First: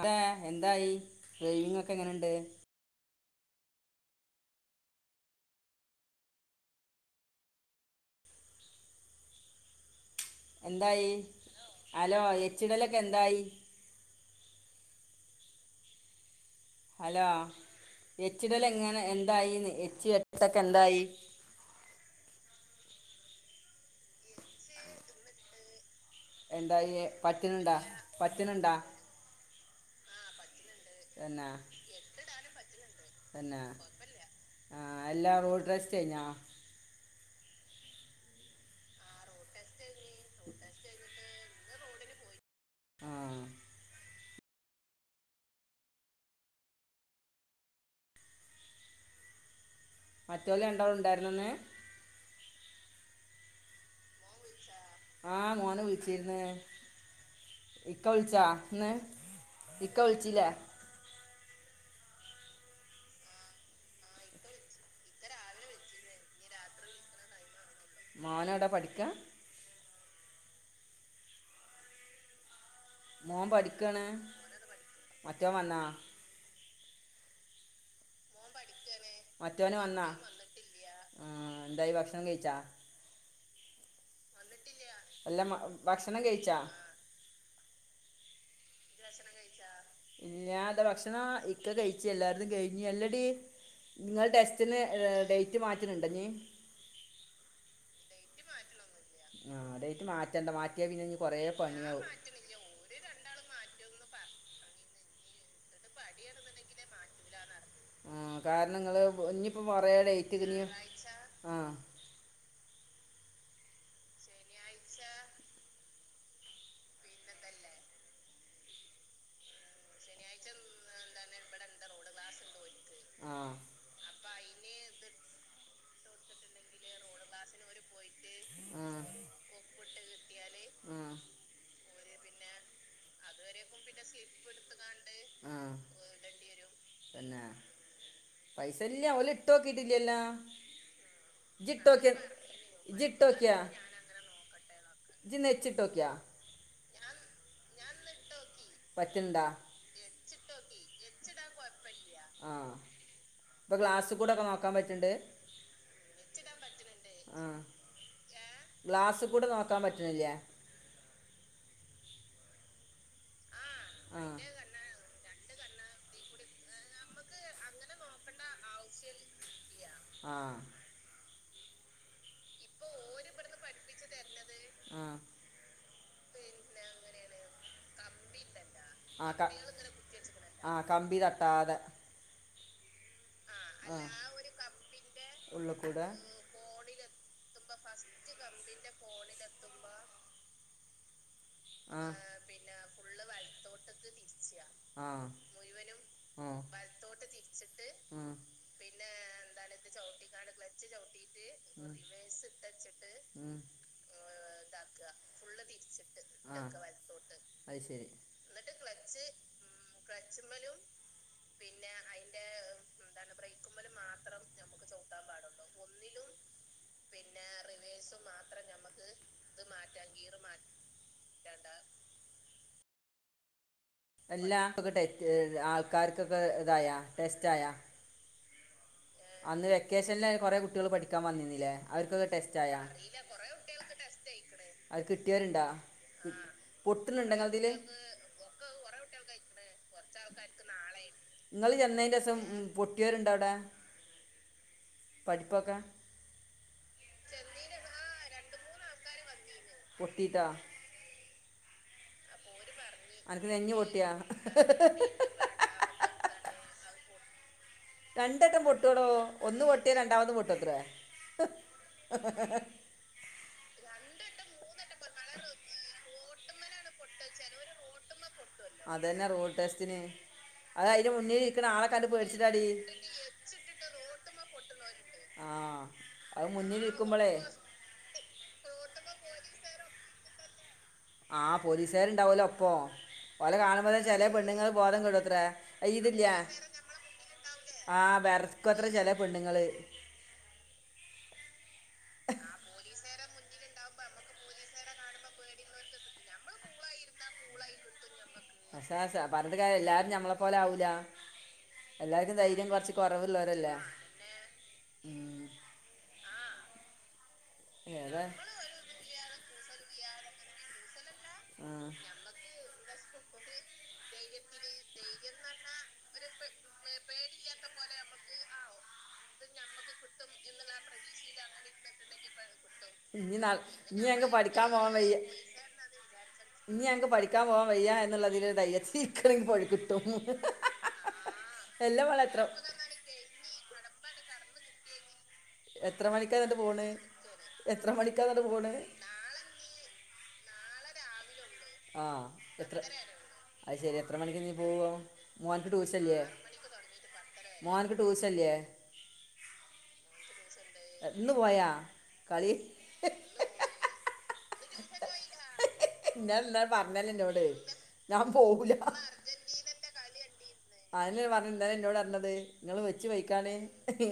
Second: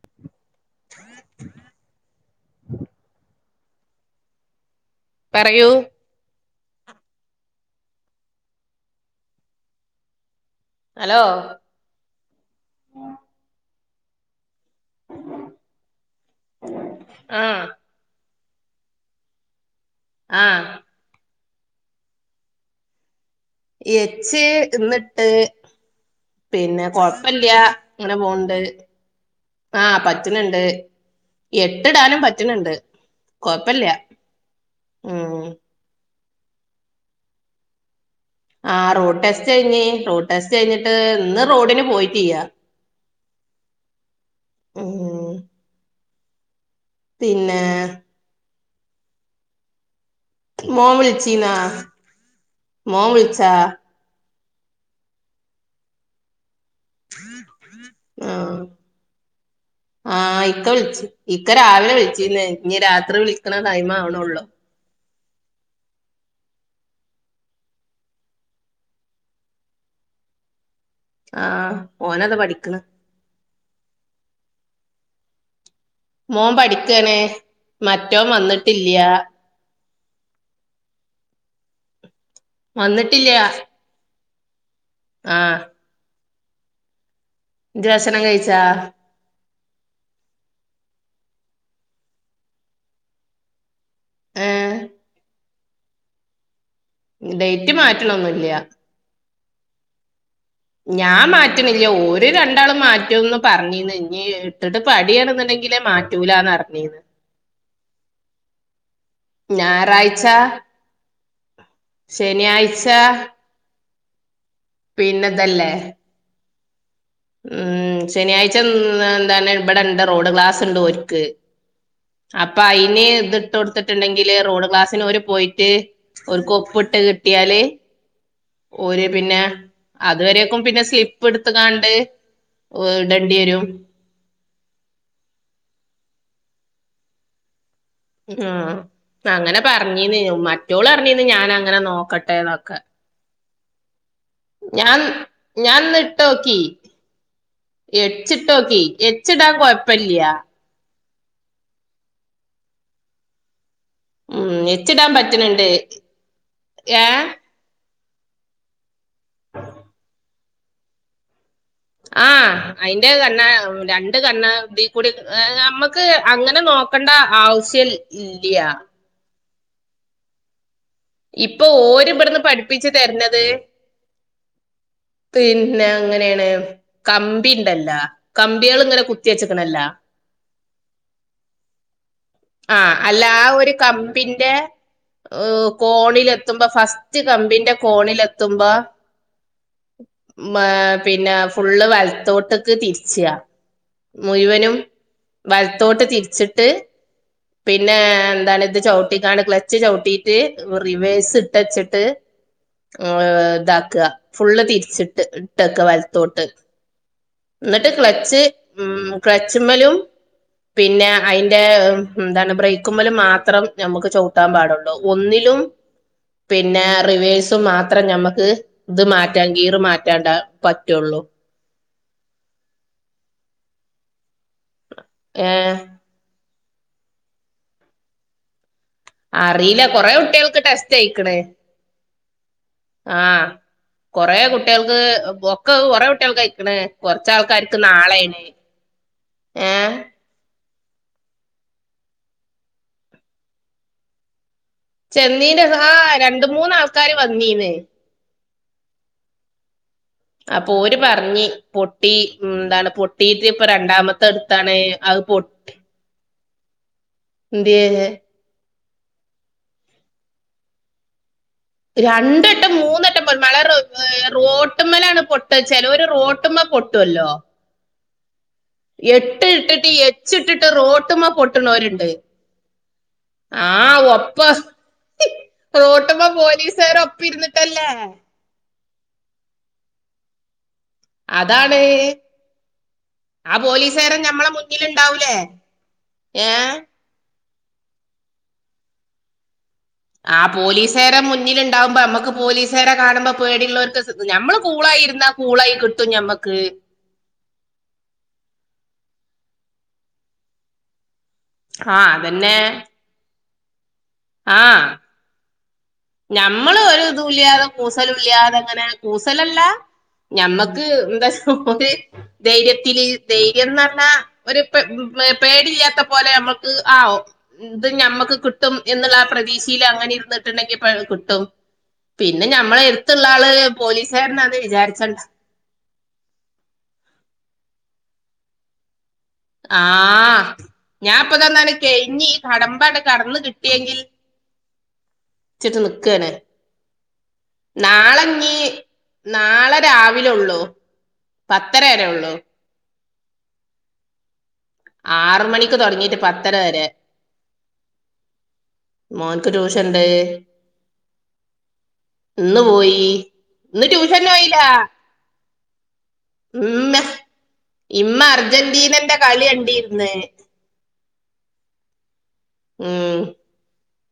അതെ എന്തായി ഡ്രൈവിങ് ഒക്കെ എങ്ങനെണ്ട്? പറയൂ എന്തായി ഹലോ ഹലോ എച്ചിടലൊക്കെ എന്തായി ആ ഹലോ എച്ചിടല് എങ്ങനെ എന്തായിന്ന് [unintelligible] ആഹ് എച്ച് ഇന്നിട്ട് പിന്നെ എന്തായി കൊഴപ്പില്ല, പറ്റുന്നുണ്ടാ അങ്ങനെ പോന്നുണ്ട് പറ്റുന്നുണ്ടാ ആ പറ്റനുണ്ട്, തന്നെ എട്ടിടാനും പറ്റനുണ്ട് തന്നെ കൊഴപ്പില്ല ആ എല്ലാ ഉം റോഡ് ടെസ്റ്റ് കഴിഞ്ഞാ ആ, റോഡ് ടെസ് കഴറഞ്ഞ്, റോഡ് ടെസ്റ്റ് കഴിഞ്ഞിട്ട്, ഇന്ന് റോഡിന് പോയി ത്തിയാ ആ ആ പിന്നെ മറ്റോലെ മോൻ രണ്ടാളും ഉണ്ടായിരുന്നെന്ന് വിളിച്ചീന്നാ മോമു വിളിച്ചോ ആഹ് മോൻ വിളിച്ചിരുന്നേ ഇക്ക വിളിച്ചാ ആഹ് ഇന്ന് ഇക്ക ആഹ് വിളിച്ചില്ലേ ഇക്ക വിളിച്ച് ഇക്ക രാവിലെ വിളിച്ചിന്ന് ഇനി രാത്രി വിളിക്കണ ടൈം ആവണള്ളോ മോനോടാ പഠിക്കാ ആഹ് ഓനതാ പഠിക്കണ് ഓൻ പഠിക്കണ് മറ്റോൻ വന്നാ ഓൻ പഠിക്കണെ മ റ്റവൻ വന്നിട്ടില്ല ആഹ എന്തായി ഭക്ഷണം കഴിച്ച വന്നിട്ടില്ല എല്ല ഭക്ഷണം കഴ [unintelligible] ദർശനം കഴിച്ചാ ഞാന്റെ ഭക്ഷണം ഇക്ക കഴിച്ചു എല്ലാരുടെതും കഴിഞ്ഞ് അല്ലടി നിങ്ങൾ ഏഹ് ടെസ്റ്റിന് ഡേറ്റ് മാറ്റണുണ്ടോ ഇനി ഡേറ്റ് മാറ്റണൊന്നും ഇല്ല്യാ ആ ഡേറ്റ് മാ ഞാൻ മാറ്റണില്ല ഓര് രണ്ടാളും മാറ്റൂന്ന് പറഞ്ഞീന്ന് ഇനീം ഇട്ടിട്ട് പടിയണ എന്നുണ്ടെങ്കിലേ മാറ്റൂലന്ന് അറിഞ്ഞീന്ന് ആ കാരണം നിങ്ങള് ഇനിയിപ്പോ പറയാ ഞായറാഴ്ച ഡേറ്റൊക്കെ ഇനിയും ആ [unintelligible] പിന്നെതല്ലേ ഉം ശനിയാഴ്ച എന്താണ് ഇവിടെണ്ട് റോഡ് ക്ലാസ് ഉണ്ട് ഓർക്ക് അപ്പ അയിന് ഇതിട്ട് ആഹ് കൊടുത്തിട്ടുണ്ടെങ്കിൽ റോഡ് ക്ലാസ്സിന് ഓര് പോയിട്ട് ഓരുക്ക് ഒപ്പിട്ട് കിട്ടിയാല് ആഹ് ഓര് പിന്നെ അതുവരെയക്കും പിന്നെ ആഹ് സ്ലിപ്പ് എടുത്ത് കാണ്ട് ഓടണ്ടി വരും ആ പിന്നെ ഉം അങ്ങനെ പർഞ്ഞീന്ന് മറ്റോളർഞ്ഞീന്ന് ഇജ്ജ് ഞാനങ്ങനെ ഇട്ടോക്കിയ നോക്കട്ടെ ന്നൊക്കെ ഇജ്ജ് ഇട്ടോക്കിയാ ഞാൻ ഇജ്ജ് നെച്ചിട്ടോക്കിയാ ഞാൻന്ന്ട്ടോക്കി എച്ചിട്ടോ ക്കി പറ്റ്ണ്ടാ എച്ചിടാൻ കൊയപ്പല്ല ആ ഉം എച്ചിടാൻ പറ്റ്ണ് ണ്ട് ഏ ഗ്ലാസ് കൂടെ നോക്കാൻ പറ്റ്ണില്ലേ ആ അയിന്റെ തന്ന [unintelligible] രണ്ട് ആ കണ്ണാടി കൂടെക്കെ അ് ഞമ്മക്ക് അങ്ങനെ ഏഹ് നോക്കണ്ട ആവുസ്യ ല്യ ആ ഇപ്പൊ ഓര്ബട്ന്ന് പഠിപ്പിച്ച് തര്നത് ആ പിന്നെ അങ്ങനെണ് കമ്പിണ്ടല്ല ക ആ ആ കമ്പി തട്ടാതെ ആ അ ല്ലാ ഒര് കമ്പിന്റെ അ് ഉള്ളിൽ കൂടെ ഫോണില് എത്തുമ്പം ഫസ്റ്റ് കാ മ്പിന്റെ കോണില് എത്തുമ്പോ പിന്നെ ഫ് ഫുള്ള് ആ ഏഹ് വലത്തോട്ട്ക്ക് തിര്ച്ച മുഴ് വനും ആ വലത്തോട്ട് ആ തിരിച്ചിട്ട് പിന്നെ ആ എന്താണ് ഇത് ചവിട്ടിക്കാണ്ട് ക്ലച്ച് ചൗട്ടീട്ട് റിവെസ്സ് ഇട്ടച്ച്ട്ട് ഏഹ് ഉം ഇതാക്ക ഫുള്ള് തിക് തിരിച്ച് ഇട്ട് ഇട്ടക്ക വല്ത്തോട്ട് അത് എന്നിട്ട് ശരി ക്ലച്ച് ഉം ക്ലച്ച്മലും പിന്നെ അയ്ന്റെ എന്താണ് ബ്രേക്മ്മലും മാത്രം നമുക്ക് ചവ്ട്ടാൻ പാടോള്ളൂ ഒന്നില പിന്നെ റിവേഴ്സും മാത്രം ഞമ്മക്ക് ഇത് മാറ്റാൻ കീറ് മാറ്റാണ്ട പറ്റൊള്ളൂ അല്ലാ ട്ടെച്ച് ഏഹ് ആൾക്കാർക്കൊക്കെക്കഹ് ആയാ ടെസ്റ്റായാ അന്ന് അറീല്ല കൊറേ വെക്കേഷനിൽ കുറേ കുട്ട്യേൾക്ക് കുട്ടികൾ ടെസ്റ്റ് പഠിക്കാൻ അയ്ക്ണ് വന്നിരുന്നില്ലേ അവർക്കൊക്കെ ടെസ്റ്റായാ ആഹ് കൊറേ കുട്ട്യേക്ക് അവർക്ക് കിട്ടിയവരുണ്ടോ ഒക്ക കൊറെ കുട്ട്യേൾക്ക് അയ്ക്ണ് പൊട്ടുന്നുണ്ടെങ്ങ അതില് കൊറച്ചാൾക്കാർക്ക് നാളേയ്ണ് ഏഹ് ഇങ്ങള് ചെന്നേന്തേസം. പൊട്ട്യേരുണ്ടോ അവ്ടെ ചെന്നീന്റെസം ആഹ് രണ്ട് മൂന്നാൾക്കാര് വന്നീന്ന് പൊട്ടിയിട്ടോ അപ്പോര് പറ്ഞ്ഞ് പൊട്ടി ഹ് ന്താണ് പൊട്ടിയിട്ട് അനക്ക് ഇപ്പൊ നെഞ്ഞ് പൊട്ടിയാ രണ്ടാമത്തടുത്താണ് അഹ് പൊട്ടി ന്ത്യെ ട്ടോടോ ഒന്ന് പൊട്ടിയ രണ്ടാമത് പൊട്ടോ എത്രേ രണ്ടട്ടം മൂന്നട്ടം മള റോട്ട്മ്മലാണ് പൊട്ട ചെലോല് റോ പൊട്ടുംമ്മ പൊട്ടുല്ലോ അതന്നെ എട്ട് റോഡ് ഇട്ടിട്ട് ടെസ്റ്റിന് എച്ചിട്ടിട്ട് അത് അതിന്റെ റോട്ട്മേ മുന്നിൽ ഇരിക്കണ ആളെ പൊട്ട്ണോല്ണ്ട് കണ്ട് പേടിച്ചിട്ടാടി ആ ഒപ്പ ആ റോട്ട്മേ അത് മുന്നിൽ പോലീസുകാര് ഒപ്പം ഇരിക്കുമ്പോളേ ഇരുന്നിട്ടല്ലേ ആ അതാണ് പോലീസുകാരുണ്ടാവലോ അപ്പൊ ഓല ആ കാണുമ്പോ പോലീസുകാരൻ ചെില നമ്മളെ പെണ്ണുങ്ങൾ ബോധം കടുത്ര മുന്നിലുണ്ടാവൂലേ ഇതില്ല ഏ ആ വെറക്കത്ര ചില പെണ്ണുങ്ങള്ൾ ആ പോലീസുകറെ മുന്നിൽുണ്ടാവുമ്പോ നമ്മുക്ക് പോലീസുകറെ കാണുമ്പോ പേടിയള്ളവർക്ക് മ്മൾ കൂളായിരുന്നാ കൂളായി കിട്ടും ഞമ്മക്ക് പക്ഷെ പറഞ്ഞിട്ട കാര്യം എല്ലാരും ഞമ്മളെ പോലെ ആാവൂല ആ അതന്നെ പിള്ളരല്ലേ ആ ഞമ്മള് ഒരു ല്ലാതെ കൂസലും ഏതാ ഇല്ലാതെ അങ്ങനെ കൂ ല്ലല്ല ഞമ്മക്ക് ആ [unintelligible] ധൈര്യത്തില് ധൈര്യം ന്ന് പറഞ്ഞാ ഒരു പേടില്ലാത്ത പോലെ നമ്മുക്ക് ആവും ഇത് ഞമ്മക്ക് കിട്ടും എന്നുള്ള പ്രതീക്ഷയിൽ അങ്ങനെ ഇരുന്നിട്ടുണ്ടെങ്കിൽ കിട്ടും പിന്നെ എടുത്തുള്ള ഇനി ന ആള് ഇനി ഞങ്ങക്ക് പോലീസുകാരനാന്ന് പഠിക്കാൻ പോവാൻ വയ്യ വിചാരിച്ചണ്ട ഇനി ഞങ്ങക്ക് പഠിക്കാൻ പോവാ വയ്യ എന്നുള്ളതിൽ തയ്യ സി ആ ഞാൻപ്പ തന്ന എല്ലാ മോളെ കഴിഞ്ഞ് ഈ എത്ര കടമ്പ അങ്ങട് കടന്ന് കിട്ടി ട്ടിഎങ്കിൽ ചിട്ട് എത്ര നിക്കാണ് മണിക്കാ എന്നിട്ട് പോണ് എത്ര മണിക്കാ നാളെ എന്നിട്ട് നീ പോണ് നാളെ രാവിലെ ലൊള്ളോ പത്തരയര ആഹ് ഉള്ളു എത്ര അത് ശരി എത്ര മണിക്ക് പോവാ ആറ് മോൻക്ക് മണിക്ക് തൊടങ്ങിട്ട് ട്യൂഷല്ലേ പത്തര വരെ മോൻക്ക് ട്യൂഷല്ലേ മോൻക്ക് ട്യൂഷൻണ്ട് ഉ ഇന്ന് പോയാ കളി ഇന്ന് പോയി ഇന്ന് ട്യൂഷന് പോയില്ല ഇന്നലെ ഇന്നലെ ഉമ്മ പറഞ്ഞല്ലേ എന്നോട് ഇമ്മ ഞാൻ പോവൂല അർജന്റീനന്റെ കളി കണ്ടിരന്ന് അതല്ലേ പറഞ്ഞത് ഇന്നലെ എന്നോട് പറഞ്ഞത് നിങ്ങള് വെച്ചു ഉം വൈയിക്കാണ് ഏ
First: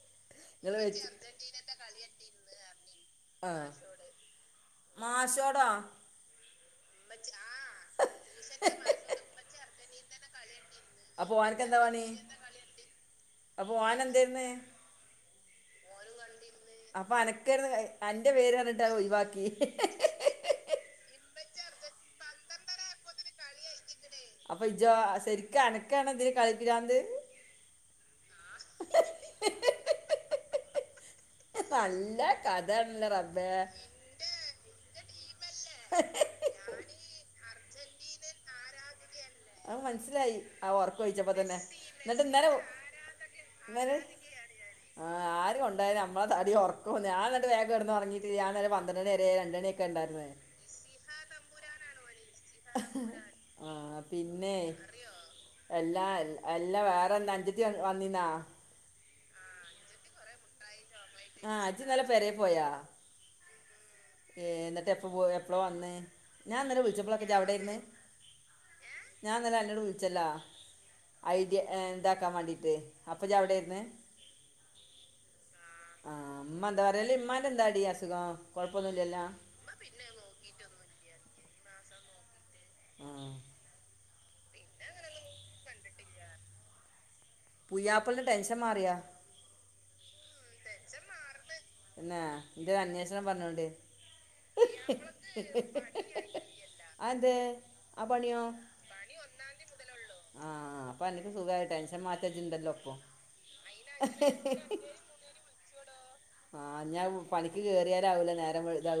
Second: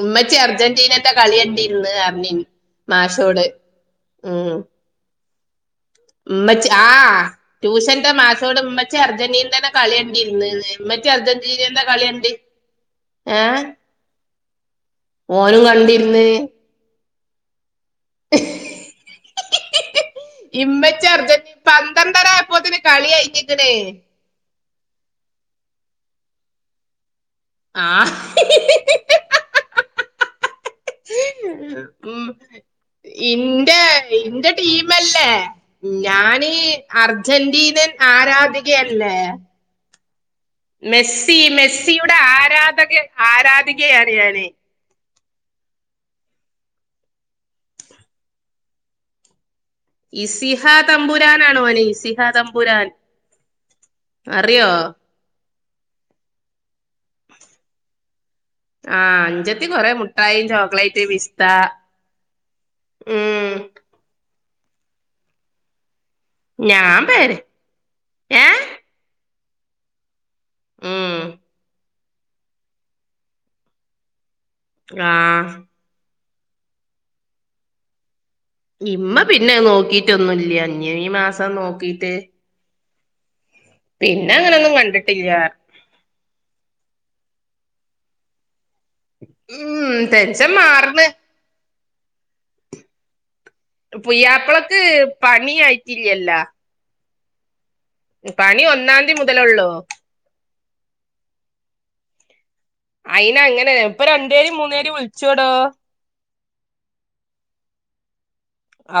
ഉമ്മച്ചി അർജന്റീനന്റെ കളിയണ്ടിന്ന് ലവി മാസോട് ഉം കുടാ ഉമ്മച്ചി ആ ട്യൂഷന്റെ മാസോട് ഉമ്മച്ചി അർജന്റീനെ കളയണ്ടിര്ന്ന് മ്മച്ചി അപ്പൊ ഓനക്ക് എന്താ അർജന്റീനേന്റ പണി കളിയണ്ട് ഏ അപ്പൊ ഓൻ എന്തായിരുന്ന് ഓള്ള് വണ്ടീര്ന്ന് അപ്പോ അനക്കരുന്നു അന്റെ പേര് പറഞ്ഞിട്ട് അത് ഒഴുവാക്കി ഇജ്ജ് അർജന്റീന പന്ത്രണ്ടരായപ്പോതേന് കളി കഴിഞ്ഞിക്കണ് അപ്പൊ ഇജ്ജോ ശരിക്ക് അനക്കാണ് ഇത് കളിപ്രാന്ത് ആഹ് നല്ല ഉമ് കഥയാണല്ലോ റബ്ബേ ഇന്റെ ഇന്റെ ടീം മെല്ലെ ഞാനീ അർജന്റീനന് ആരാധികയല്ലേ അത് മനസ്സിലായി ആ ഒറക്ക ഒഴിച്ചപ്പോ മെസ്സി തന്നെ മെസ്സിയുടെ എന്നിട്ട് ഇന്ന ആരാധക ഇന്നല്ലേ ആരാധികയാണ് ഞാന് ആ ആരും ഒണ്ടായ നമ്മള തടി കൊറ ഓ ഞാനന്നിട്ട് നേരത്തേ കേടന്ന് ഒറങ്ങീട്ട് ഞാനിന്നലെ പന്ത്രണ്ട്ണിവരെ രണ്ട്മണി ഇസിഹാ തമ്പുരാനാണു മോനേ ഇസിഹ തമ്പുരാൻ ആഹ് പിന്നെ അറിയോ എല്ലാ എല്ലാ വേറെ നഞ്ചിത് വന്നിന്നാ ആഹ് അഞ്ചത്തി കൊറെ മുട്ടായീം ചോക്ലേറ്റ് റ്റ് പിസ്താ ആഹ് ഇജ്ജ് ഇന്നലെ പെരേ ഉമ് ഏങ് എന്നിട്ട് എപ്പ പോ എപ്പളോ വന്ന് ഇന്നലെ ഞാൻ വിളിച്ചപ്പളൊക്കെ പേര് ഏഹ് ഞാനിന്നല അനൊട് വിളിച്ചല്ലാ ഐദ്യ ഏങ് എന്താക്കാൻ വേണ്ടീട്ട് അപ്പം ഇജ്ജ് എവിടെയായിരുന്നു ആഹ് ആഹ് ഇമ്മ എന്താ പറയല്ല് ഇമ്മാന്റെ എന്താടി അസുഖം ഇമ്മ കുഴപ്പമൊന്നുമില്ലല്ലോ പിന്നെ നോക്കീട്ടൊന്നുവില്ല ഞ്ഞ ഈ മാസം നോക്കിട്ട് ആഹ് പിന്നെ അങ്ങനൊന്നും കണ്ടിട്ടില്യാ പുയാപ്പ്ളാ ടെൻഷൻ മാറിയ ഉം ടെൻഷൻ മാറണ് ആഹ് എന്റെ അന്വേഷണം പറഞ്ഞോണ്ട് പുയ്യാപ്പളക്ക് പണി ആയിട്ടില്ലല്ല അതെന്ത് പണി ഒന്നാതീ മുതലുള്ളൂ ആഹ് അപ്പൊ അനിക്ക് സുഖവായ് ടെൻഷൻ മാറ്റാ ഇജ്ജ് ഉണ്ടല്ലോ ഇപ്പം അയിന് അങ്ങനെ ഇപ്പ രണ്ടുര് മൂന്നേര് വിളിച്ചോടോ ആഹ് ഞാ പണിക്ക് കേയറിയ രാവിലെന്നെ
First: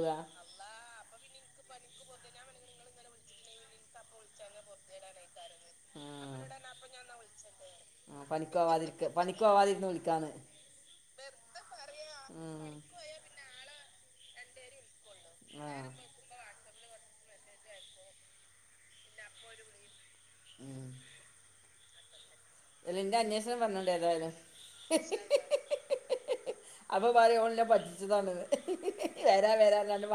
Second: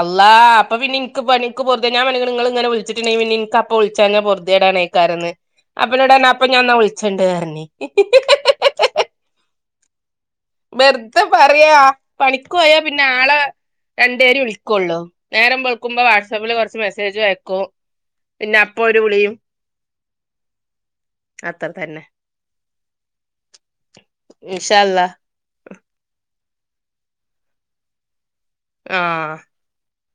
അള്ളാ അപ്പൊ പിന്നെ എനിക്ക് എനിക്ക് പുറതെ ഞാൻ നി ഇങ്ങനെ വിളിച്ചിട്ടുണ്ടെങ്കിൽ പിന്നെ എപ്പൊളിച്ചാഴഞ്ഞാെറുതെടാണ് കേക്കാരന്ന് അപ്പനോട് അപ്പൊ അപ്പളോടാണ് ഞാൻന്നാ വിളിച്ചണ്ട് പറഞ്ഞി വിളിക്കാണ് വെറുതെ പറയാ പണിക്ക് ഉം പോയാ പിന്നെ ആളെ രണ്ടു പേര് വിളിക്കള്ളോ നേരം ആഹ് വെളുക്കുമ്പോ വാട്സആപ്പിൽ കുറച്ച് മെസേജ് ആയക്കും ക്കും പിന്നെ അപ്പൊ ഒരു വിളിയും അത്ര തന്നെ ഇ എന്റെ അന്വേഷണം പറഞ്ഞണ്ട് ഇൻഷാ അള്ളാ [unintelligible] അപ്പൊ പറയും ഓള് ന്നെ പറ്റിച്ചതാണത് വരാ വരാ പറഞ്ഞാണ്ട്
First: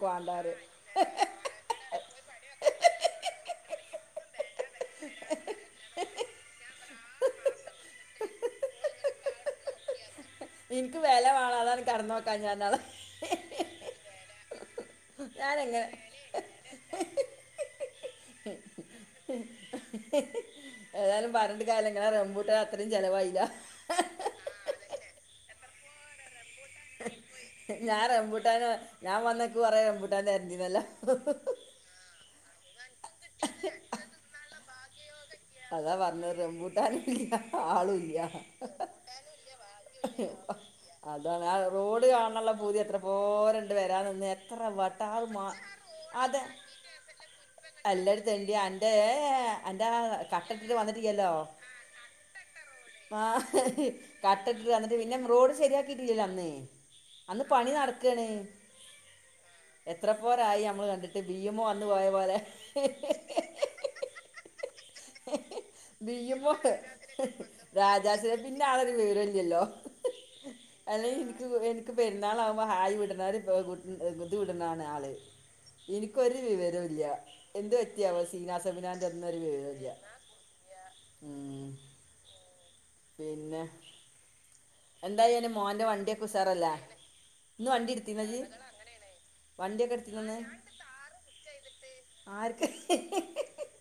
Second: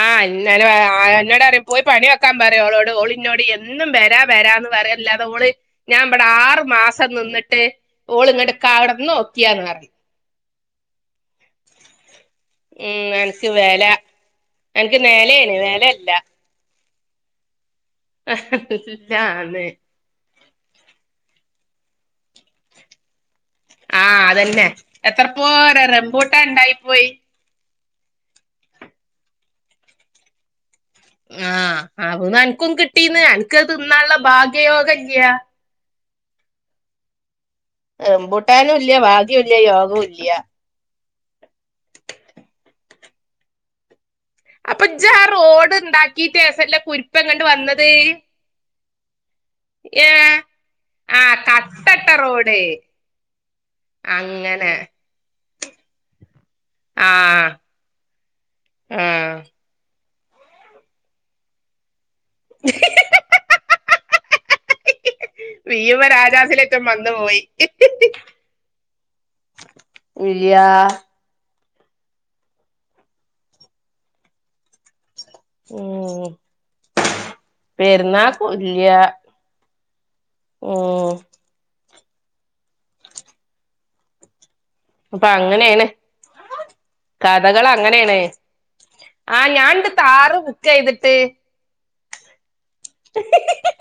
ആ എന്ന എന്നോട് പറയും പോയി പണി നോക്കാൻ പറയോളോട് ഓളിനോട് എന്നും വരാ വരാന്ന് പറയല്ലാതെ ഓള് ഞാൻ ഇവിടെ ആറു മാസം നിന്നിട്ട് ഓള് ഇങ്ങട് അ കടന്ന് നോക്കിയാന്ന് പറ ഇനിക്ക് വില വേണം അതാണ് കടന്ന് നോക്കാഞ്ഞേ പറഞ്ഞെ അതാ എനിക്ക് നേലയാണ് നലയല്ല ആന്ന് നിങ്ങളെ റമ്പൂട്ടാൻ ഇട്ട അത്രയും ചെലവായില്ല എത്രപ്പോ റംബോട്ടാൻ ഇണ്ടായി പോയി ഞാൻ റംമ്പൂട്ടൻ ഞാൻ വന്നക്ക് കുറേ റംമ്പൂട്ടാൻ തെരണ്ടി വരേല്ലോ ആ ആ നൻ ക്കും കിട്ടീന്ന് അനക്ക് അത് തിനാന്നുള്ള ഭാഗ്യയോഗല്ല്യ അതാ പറഞ്ഞത് റംമ്പൂട്ടാനില്ല ആളുല്ല റംബൂട്ടാനും ഇല്ല ഭാഗ്യവുല്ല യോഗവും ഇല്ല അതാണ് ആ റോഡ് കാണാനുള്ള പൂതിയത്ര ഓ രണ്ടു വരാന്ഒന്ന [unintelligible] അപ്പൊ ഇജ്ജ് ആ റോഡ് ഉണ്ടാക്കിട്ടേസല്ല കുരിപ്പേ ഇങ്ങട്ട്‌ വന്നത് ദേ അന്റെ ആ ഏഹ് കട്ടട്ടിട്ട് വന്നിട്ടി ലല്ലോ ആഹ് കട്ടട്ട റോഡ് കട്ടട്ടിട്ട് അങ്ങനെ വന്നിട്ട് പിന്നെ റോഡ് ശരിയാക്കിയിട്ടില്ല അന്ന് അന്ന് ആഹ് പണി നടക്കണ് ആഹ് എത്ര പോരായി നമ്മള് കണ്ടിട്ട് ബി എം മോ വന്ന് പോയ പോലെ വീയുമ്മ ബി എം രാജാസിലേറ്റം വന്നു പോയി രാജാസിനെ പിന്നെ ആളൊരു വിവരുംല്ലല്ലോ ഇല്ല്യ അല്ല ഇനിക്ക് എ പെരുന്നാൾ ആവുമ്പോ ഹായി വിടുന്ന ഒരു [unintelligible] കുത്ത വിടണാണ് ആള് ഉം ഇനിക്കൊരു വിവരവും ഇല്ല എന്ത് പറ്റയാവോ പെരുന്നാക്കും സീനാ സമിനാൻറ് എന്നൊരു വിവരം ഇല്ല മം പിന്നെ അപ്പൊ എന്തായാലും മോൻ്റെ അങ്ങനെയാണ് വണ്ടിയൊക്കെ ഉഷാറല്ലേ കഥകൾ ഇന്ന് വണ്ടി അങ്ങനെയാണ് എടുത്തിരുന്ന ജി ആ ഞാനണ്ട് വണ്ടിയൊക്കെ എടുത്തിരുന്നു താറ് ബുക്ക് ചെയ്തിട്ട് ആർക്ക് ഹഹ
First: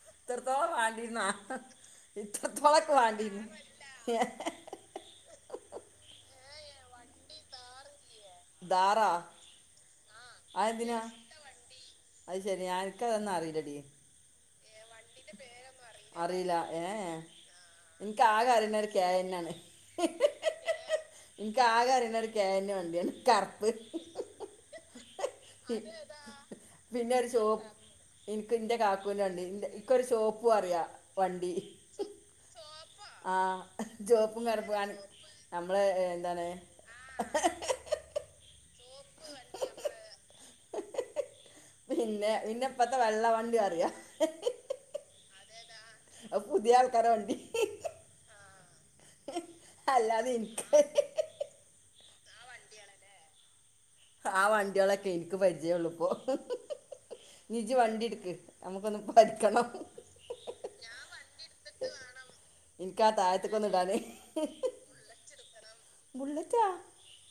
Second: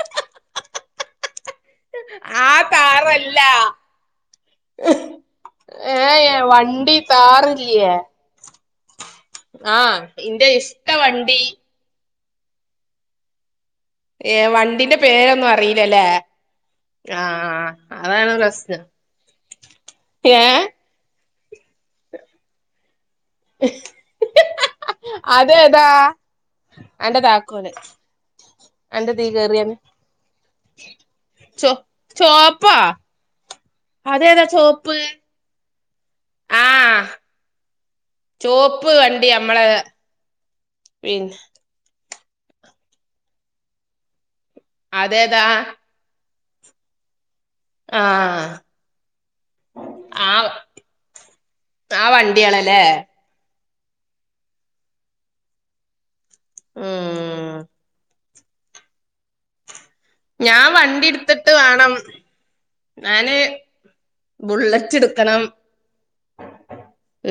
[inaudible] [unintelligible] ആ ഇത്രത്തോളൊക്കെ താറല്ല വേണ്ടിയിരുന്നു ഏ വണ്ടി താറില്ല താറേ ആ ഇന്റെ ഇഷ്ട വണ്ടി അത് ശെരി അനക്ക്തൊന്നും അറിയില്ലടി വണ്ടി ന് പേരൊന്നും അറിയില്ലല്ലേ അറിയില്ല ഏ ഏ. ആഹ എനിക്ക് അതാണ് ആകെ അറിയുന്ന പ്രശ്നം ഒരു കെ എൻ ഏ ഇക ആക അറി ണത് കേന് വണ്ടിയാണ് കറുപ്പ് ഹ അതേതാ പിന്നെ അന്റെ ഒരു ചോ താക്കോല് എനിക്ക് എന്റെ അന്റെ കാക്കുന തീ വണ്ടി കേറിയന്ന് ഇക്കരു ചോപ്പും അറിയാ വണ്ടി ചോ ചോപ്പാ ആ ചോപ്പും അതേതാ കറുപ്പ് ചോപ്പ് മ്മളെ എ ളെ ഏ ചുവപ്പ് വണ്ടി നമ്മളെ പിന്നെ പിന്നെ പിന്നെ ഇപ്പത്തെ വെള്ള വണ്ടി അറിയാ ഹ അതെതാ അപ്പൂതിയാൾക്കാരെവണ്ടി ആഹ അല്ലാതെ ആ എനിക്ക് ആ വണ്ടിയ ആണല്ലേ ആ വണ്ടികളൊക്കെ എനിക്ക് പരിചയം ഉള്ളൂ പു ഉം നീജി വണ്ടി എടുക്ക് നമ്മുക്കൊന്ന് പഠിക്കണം ഞാൻ വണ്ടി എടുത്തിട്ട് വേണം എനിക്ക് ആ ഞാന് താഴത്തേക്കൊന്ന് ഇടാനേ ബുള്ളറ്റ് എടുക്കണം ബുള്ളറ്റാ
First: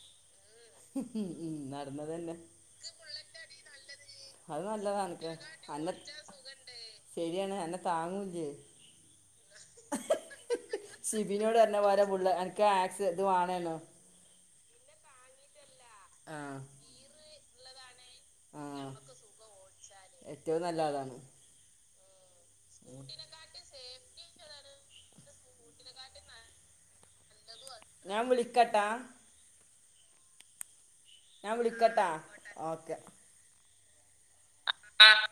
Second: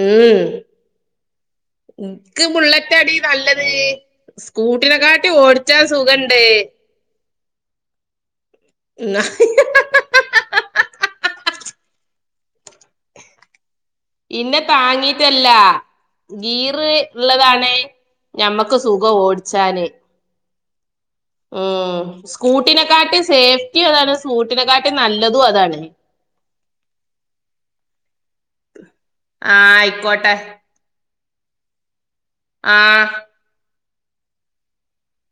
ഉം ഉം നടന്നത് തന്നെ നിക്ക് ബുള്ളറ്റ് അടി നല്ലത് അത് നല്ലതാണ് സ്കൂട്ടിനെക്കാട്ടി ഓടിച്ചാ അന്നെ സുഖണ്ട് ശരിയാണ് എന്നെ താങ്ങുലെ എന്ന [unintelligible] പിന്നെ താങ്ങീട്ടല്ല ആ ഗീറ് ഉള്ളതാണ് ആ ഞമ്മക്ക് സുഖ ഓടിച്ചാന് ഏറ്റവും നല്ലതാണ് ആഹ സ്കൂട്ടിനെക്കാട്ടി സേഫ്റ്റി അതാണ് സ്കൂ കുട്ടിലെക്കാട്ടെ നല്ലതും അതാണ് ഞാൻ വിളിക്കട്ടാ കോട്ട ഞാൻ വിളിക്കട്ടാ ആഹ ആഹ്